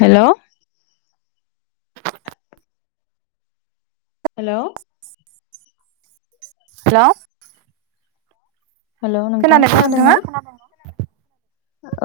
Hello hello hello hello नोंथां खोनादोंना नोंथाङा खोनादों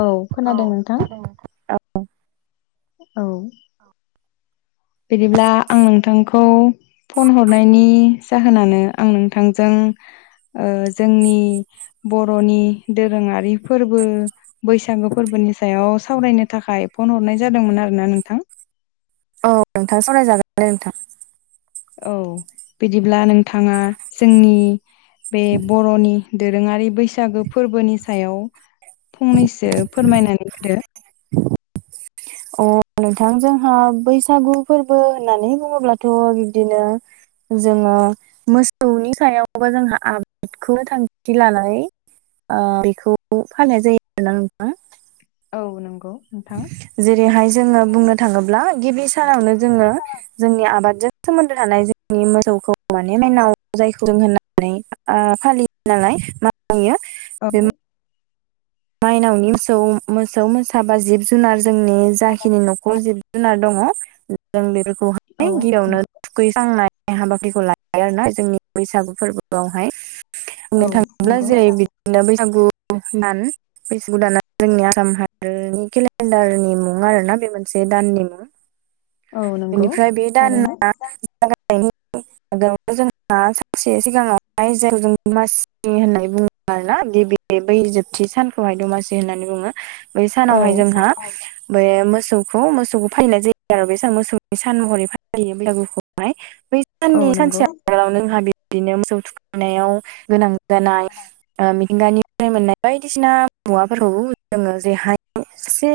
औ खोनादों नोंथां औ बिदिब्ला आं नोंथांखौ फन हरनायनि जाहोनानो आं नोंथांजों जोंनि बर'नि दोरोङारि फोरबो बैसागु फोरबोनि सायाव सावरायनो थाखाय फन हरनाय जादोंमोन आरोना नोंथां औ नोंथां सावरायजागोन दे नोंथां औ बिदिब्ला नोंथाङा जोंनि बे बर'नि दोरोङारि बैसागो फोरबोनि सायाव फंनैसो फोरमायनानै होदो अ नोंथां जोंहा बैसागु फोरबो होननानै बुङोब्लाथ' बिब्दिनो जोंङो मोसौनि सायावबा जोंहा आबादखौ थांखि लानाय बेखौ फाननाय जायो आरोना नोंथां औ नंगौ नोंथां। जेरैहाय जोङो बुंनो थाङोब्ला गिबि सानावनो जोङो जोंनि आबादजों सोमोन्दो थानाय जोंनि मोसौखौ माने मेनाव जायखौ होननानै ओ फालियो नालाय [unintelligible] अ माइनावनि मोसौ मोसौ मोसाबा जिब जुनार जोंनि जाखिनि न'खर जिब जुनार दङ जों औ बेफोरखौहाय औ गिबियावनो थुखैखांनाय हाबाफारिखौ लायो आरोना जोंनि बैसागु फोरबोआवहाय औ बुंनो थाङोब्ला नंगौ जेरै बिदिनो बैसागु दान बैसागु दान जोंनि आसाम हारिनि केलेन्डारनि मुं आरो ना बे मोनसे दाननि मुं [inaudible] नंगौ बेनिफ्राय बे थारैनो दाना जनायनि जोंहा सानसे सिगाङावहाय जों जों मानसि होननाय बुङो आरोना बे बे बै जोबथि सानखौहाय दमासि होननानै बुङो बै औ सानावहाय जोंहा बे मोसौखौ मोसौखौ फालिनाय जायो आरो बे मोसौनि सान महरै फालियो बैसागुखौहाय। [inaudible] साननै नंगौ सानसे आगोलाव जोंहा बिदिनो मोसौ थुखैनायाव गोनां जानाय ओ मिथिंगानिफ्राय मोननाय बायदिसिना मुवाफोरखौ जोङो जेरैहाय सासे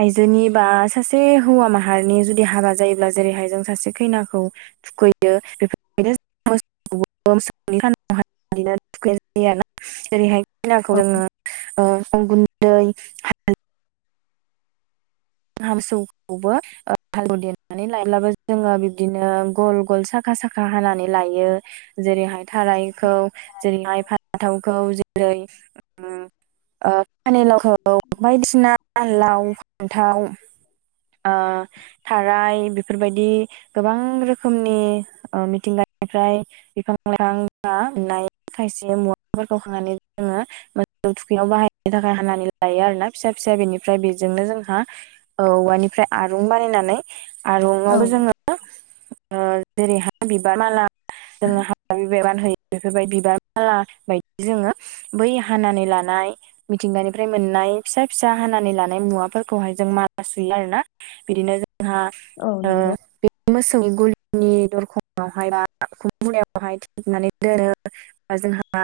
आइजोनि बा सासे हौवा माहारिनि जुदि हाबा जायोब्ला जेरैहाय जों सासे खैनाखौ थुखैयो बेफोरबायनो [unintelligible] [unintelligible] थुखैनाय जायो ना जेरैहाय खैनाखौ औ जोङो अन गुन्दै हामसौखौबो ओ हालौ देनानै लायब्लाबो जोङो बिबदिनो गल गल साखा साखा हानानै लायो जेरैहाय थारायखौ जेरैहाय फानथावखौ जेरै ओ पानि लावखौ बायदिसिना फान थाव ओ थाराय बेफोरबायदि गोबां रोखोमनि ओ मिथिंगानिफ्राय बिफां लाइफां बानाय खायसे मुवाफोरखौ खांनानै जोङो मोसौ थुखैनायाव बाहायनो थाखाय हानानै लायो आरो ना फिसा फिसा बेनिफ्राय बेजोंनो जोंहा औ औवानिफ्राय आरं बानायनानै औ आरंआवबो जोङो ओ जेरैहाय बिबार माला जो हा बिबान होयो बेफोरबायदि बिबार बाला बायदि जोङो बै हानानै लानाय मिथिंगानिफ्राय मोननाय फिसा फिसा हानानै लानाय मुवाफोरखौ खौहाय जों माला सुयो आरोना बिदिनो जोंहा औ ओ नंगौ मोसौनि गुलिनि दरखंआवहाय ना उखुम मुदायावहाय थिबनानै दोनो। जोंहा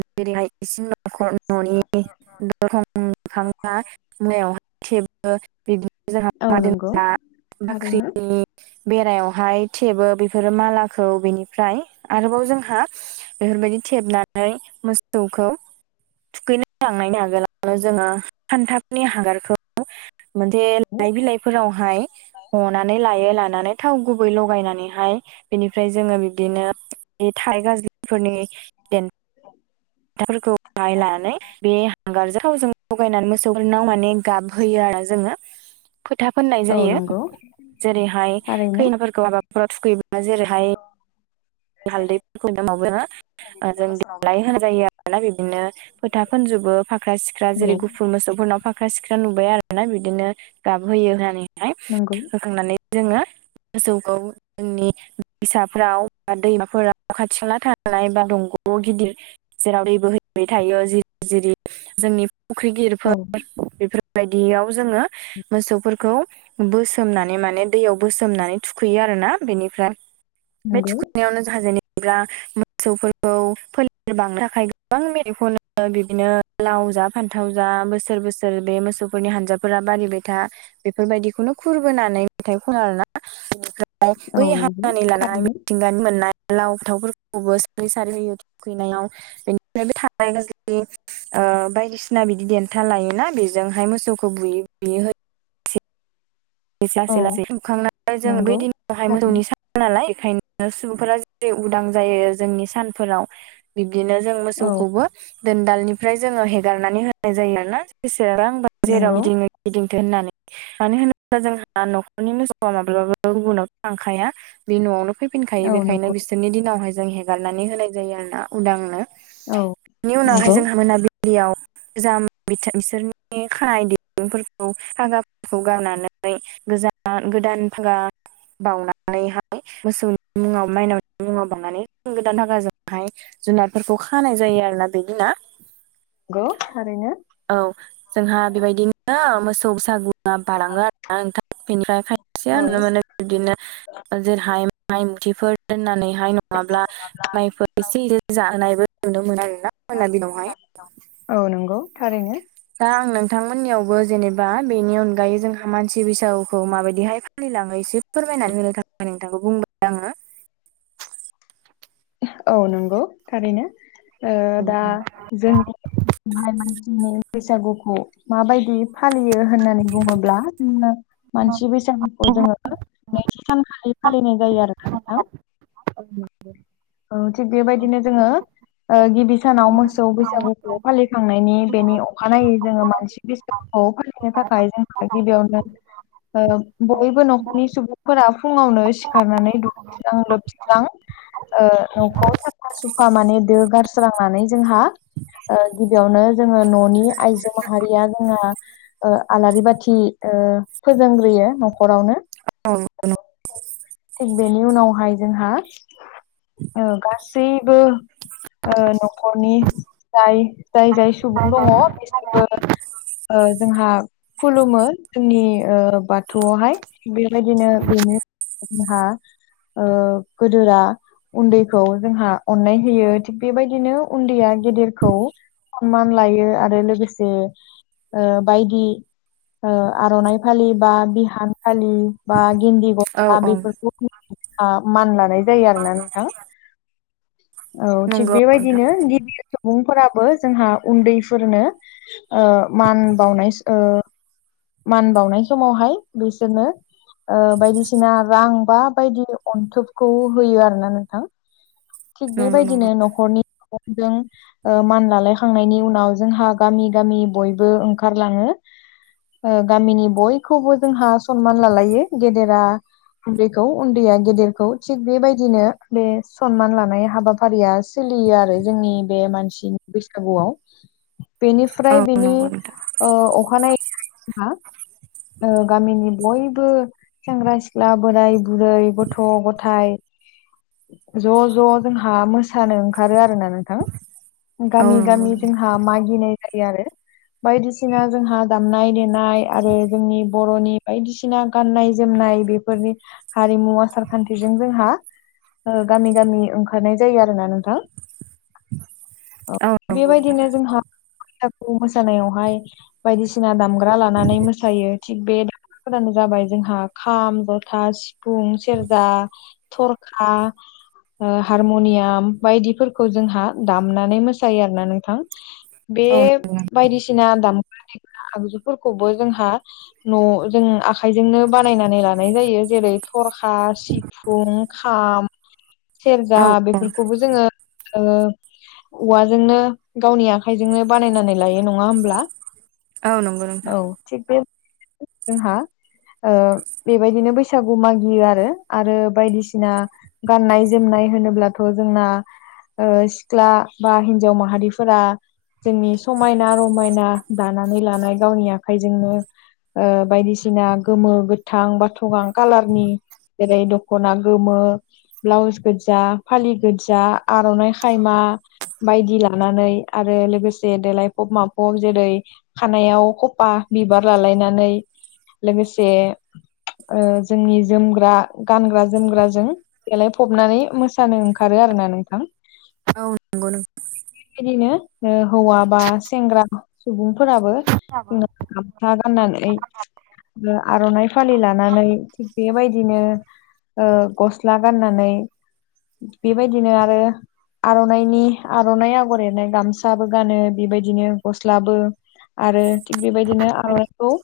जेरैहाय इसिं न'खर न'नि दरखं मोखाङा मुनायावहाय खेबो बिदिनो औ जोंहा नंगौ दोना थारैनो बाख्रिनि बेरायावहाय थेबो बेफोरो मालाखौ बेनिफ्राय आरोबाव जोंहा बेफोरबायदि थेबनानै मोसौखौ थुखैनो थांनायनि आगोलावनो जोङो खान्थाफोरनि हांगारखौ मोनसे लाइ बिलाइ फोरावहाय हनानै लायो लानानै थाव गुबै लगायनानैहाय बेनिफ्राय जोङो बिब्दिनो बे थाइ गाज्रिफोरनि देनथाफोरखौहाय लानानै बे हांगारजों थावजों लगायनानै मोसौफोरनाव माने गाबहोयो आरो जोङो। फोथा फोननाय औ जायो नंगौ जेरैहाय थारैनो खैनाफोरखौ हाबाफोराव थुखैयोब्ला जेरैहाय जेरै हालदैफोरखौ [unintelligible] गैया जों मोसौनावबो देलाय होनाय जायो आरोना बिदिनो फोथा फुनजोबो फाख्रा सिख्रा जेरै औ गुफुर मोसौफोरनाव फा फाख्रा सिख्रा नुबाय आरोना बिदिनो गाबहोयो होननानैहाय नंगौ बोखांनानै जोङो मोसौखौ जोंनि फिसाफ्राव दैमाफोराव खाथि खाला थानाय बा दंग'आव गिदिर जेराव दै बोहैबाय थायो जिरि जिरि जोंनि फुख्रि गिदिरफोर औ बेफोर बे बायदियाव जोङो मोसौफोरखौ बोसोमनानै माने दैयाव बोसोमनानै थुखैयो आरोना बेनिफ्राय बे नंगौ थुखै नायावनो जोंहा जेनेबा मोसौफोरखौ फोलेर बांनो थाखाय गोबां मेनो बिदिनो लाव जा फान्थाव जा बोसोर बोसोर बे मोसौफोरनि हानजाफोरा बारिबायथा बेफोरबायदिखौनो खुरबोनानै मेथाइ खननो ना बेफोर औ बै नंगौ हानानै लानानै थारैनो मिथिंगानि मोननाय लाव थावफोरखौबो सारै सारै होयो थुखैनायाव बेनिफ्राय थानाय गाज ओ बायदिसिना बिदि देन्था लायोना बेजोंहाय मोसौखौ बुयै बुयै होयो। औ लासै लासै सखांनानै ज बे नंगौ दिनावाय मोसौनि सान नालाय बेखायनो सुबुंफोरा जेरै उदां जायो जोंनि सानफोराव बिब्दिनो जों औ मोसौखौबो दोनदालनिफ्राय जोङो हेगारनानै होनाय जायो आरोना [unintelligible] जेराव नंगौ गिदिङो गिदिंथो होननानै मानो होनोबा दा जोंहा न'खरनि मोसौआ माब्लाबाबो गुबुनाव थांखाया। बे न'आवनो फैफिनखायो औ बेखायनो नंगौ बिसोरनि दिनावहाय जों हेगारनानै होनाय जायो आर ना उदांनो। औ बेनि उनावहाय नंगौ जोंहा मोनाबिलियाव गोजाम बिसोरनि खानाय दिरुंफोरखौ फागाफोरखौ गारनानै ओ गोजान गोदान फागा बावउनानैहाय मोसौनि मुङाव मायनावनि मुङाव बावनानै गोदान फागाजोंहाय जुनारफोरखौ खानाय जायो आरोना बिदिना। औ नंगौ थारैनो। औ जोंहा बेबायदिनो मोसौ बैसागुआ बारलाङो आरो। आथ बेनिफ्राय खायसेया औ नुनो मोनो बिदिनो जेरैहाय माइ मुथिफोर दोननानै बेहाय नङाब्ला माइफोर एसे ए जानायबो नुनो मोनो आरोना मोनाबिलियावहाय। औ नंगौ थारैनो। दा आं नोंथांमोननियावबो जेनेबा बेनि अनगायै जोंहा मानसि बैसागुखौ माबायदिहाय फालिलाङो एसे फोरमायनानै होनो थाखाय नोंथांखौ बुंबाय आङो। औ नंगौ थारैनो ओ औ दा जोंनिाय मानसिनि बैसागुखौ माबायदि फालियो? होननानै बुङोब्ला जोङो मानसि बैसागुखौ जोङो नैथि सानखालि फालिनाय जायो आरो। औ थिग बेबायदिनो जोङो ओ गिबि सानाव मोसौ बैसागुखौ फालिखांनायनि बेनि अखानायै जोङो मानसि खौ फालिनो थाखाय जों गिबियावनो बयबो न'खरनि सुबुंफोरा फुङावनो सिखारनानै दु दुगैस्रां लोबस्रां ओ न'खौ साफा सुफा माने दो गारस्रांनानै जोंहा ओ गिबियावनो जोङो न'नि आइजो माहारिया जोंहा ओ आलारि बाथि ओ फोजोंग्रोयो न'खरावनो। औ नंगौ नंगौ थिग बेनि उनावहाय जोंहा ओ गासैबो ओ न'खरनिफ्राय जाय जाय सुबुं दङ बिसोरबो जोंहा खुलुमो जोंनि ओ बाथौआवहाय बेबायदिनो बेनि जोंहा ओ गोदोरा उन्दैखौ जोंहा अननाय होयो थिग बेबायदिनो उन्दैया गेदेरखौ सनमान लायो आरो लोगोसे ओ बायदि ओ आर'नाइ फालि बा बिहान फालि बा गिन्दि औ गस्ला औ बेफोरखौ आ मान लानाय जायो आरो ना औ थिग नंगौ नोंथां बेबायदिनो [unintelligible] सुबुंफोराबो जोंहा उन्दैफोरनो मान ओ बाउनाय ओ मान बाउनाय समावहाय बिसोरनो बायदिसिना रां बा बायदि अन्थोबखौ होयो आरोना नोंथां थिक नंगौ नंगौ बेबायदिनो नखरनि [unintelligible] मान लालायखांनायनि उनाव जोंहा गामि गामि बयबो ओंखारलाङो गामिनि बयखौबो जोंहा सनमान लालायो गेदेरा उन्दैखौ उन्दैया गेदेरखौ थिग बेबायदिनो बे सनमान लानाय हाबाफारिया सोलियो आरो जोंनि बे मानसिनि बैसागुआव बेनिफ्राय औ बेनि नंगौ नोंथां ओ अखानाय जोंहा गामिनि बयबो सेंग्रा सिख्ला बोराय बुरै गथ' गथाय ज' ज' जोंहा मोसानो ओंखारो आरोना नोंथां औ गामि गामि नंगौ नोंथां जोंहा मागिनाय जायो आरो बायदिसिना जोंहा दामनाय देनाय आरो जोंनि बर'नि बायदिसिना गाननाय जोमनाय बेफोरनि हारिमु आसार खान्थिजों जोंहा ओ गामि गामि ओंखारनाय जायो आरोना नोंथां औ नंगौ नोंथां बेबायदिनो जोंहा बैसागुखौ मोसानायावहाय बायदिसिना दामग्रा लानानै मोसायो थिग बे दामग्राफोरानो जाबाय जोंहा खाम जथा सिफुं सेरजा थरखा ओ हारमुनियाम बायदिफोरखौ जोंहा दामनानै मोसायो आरोना नोंथां बे औ बायदिसिना दामग्रा देग्रा आगजुफोरखौबो जोंहा न' जों आखाइजोंनो बानायनानै लानाय जायो जेरै थरखा सि फुं खाम सेरजा औ बेफोरखौबो जोङो औवाजोंनो गावनि आ खाइजोंनो बानायनानै लायो नङा होमब्ला आ नंगौ नोंथां औ थिग बे [unintelligible] जोंहा ओ बेबायदिनो बैसागु मागियो आरो आरो बायदिसिना गाननाय जोमनाय होनोब्लाथ' जोंना ओ सिख्ला बा हिन्जाव माहारिफोरा जोंनि समायना रमायना दानानै लानाय गावनि आखाइजोंनो ओ बायदिसिना गोमो गोथां बाथ'गां कालारनि जेरै दख'ना गोमो ब्लाउस गोजा फालि गोजा आर'नाइ खायमा बायदि लानानै आरो लोगोसे देलायफब माफब जेरै खानायाव खफा बिबार लालायनानै लोगोसे जोंनि जोमग्रा गानग्रा जोमग्राजों देलायफबनानै मोसानो ओंखारो आरोना नोंथां औ नंगौ नों बेबादिनो हौवा बा सेंग्रा सुबुंफोराबो नोंथां जोंना गामसा गाननानै ओ आर'नाइ फालि लानानै बेबायदिनो गस्ला गाननानै बेबायदिनो आरो आर'नाइनि आर'नाइ आगर एरनाय गामसाबो गानो बेबायदिनो गस्लाबो आरो थिग बेबायदिनो आर'नायखौ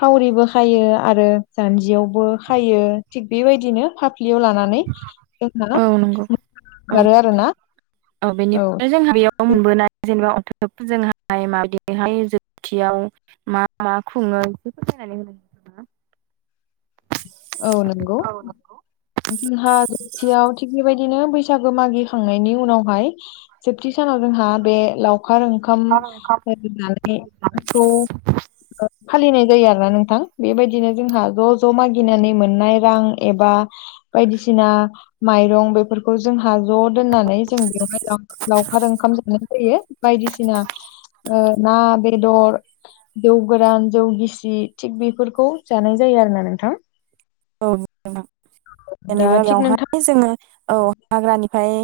फावरिबो खायो आरो जान्जियावबो खायो थिग बेबायदिनो फाफ्लियाव लानानै जोंना औ नंगौ औ ओंखारो आरोना औ बेनिफ्राय जोंहा बेयाव मोनबोनाय जेनेबा अथ जोंहाय माबहाय जोबथियाव [unintelligible] मा मा खुङो बेफोरखौ नायनानै होनो नोंथाङा। औ नंगौ औ नंगौ जोंहा जोबथियाव थिग बेबायदिनो बैसागो मागिखांनायनि उनावहाय जोबथि सानाव जोंहा बे लावखार ओंखाम मागिनानै मोननायखौ फालिनाय जायो आरोना नोंथां बेबायदिनो जोंहा ज' ज' मागि गिनानै मोननाय रां एबा बायदिसिना माइरं बेफोरखौ जोंहा ज' दोननानै जों बेवहाय लां लावखार ओंखाम जानाय जायो बायदिसिना ना बेदर जौ गोरान जौ गिसि थिग बेफोरखौ जानाय जायो आरो ना नोंथां। औ दा जेनेबा थिग नोंथां बेयावहाय जोङो औ हाग्रानिफ्राय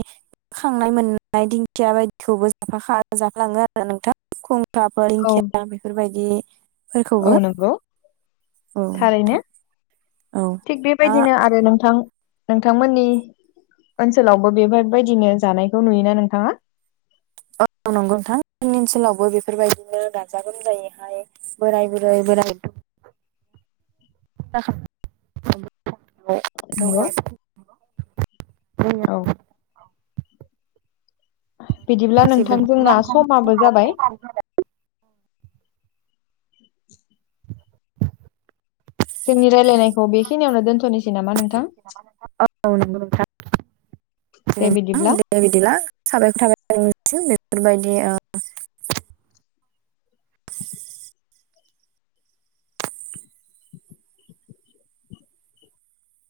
खांनाय मोननाय दिंखिया बायदिखौबो [unintelligible] आरो नोंथां खुंखाफोर औ दिंखिया बेफोरबायदि औ नंगौ नोंथां थारैनो औ थिग बेबायदिनो आरो नोंथां। नोंथांमोननि ओनसोलावबो बेफोरबायदिनो जानायखौ नुयोना नोंथाङा? औ नंगौ नोंथां जोंनि ओनसोलावबो बेफोरबायदिनो गाजा गोमजायैहाय बोराय बुरै बोराय [inaudible] नंगौ [unintelligible] औ बिदिब्ला नोंथां जोंना समाबो जाबाय जोंनि रायलायनायखौ बेखिनियावनो दोनथ'नोसै नामा नोंथां। औ नंगौ नोंथां [inaudible] दे बिदिब्ला। बे बिदिब्ला साबायखर थाबाय बेफोरबायदि ओ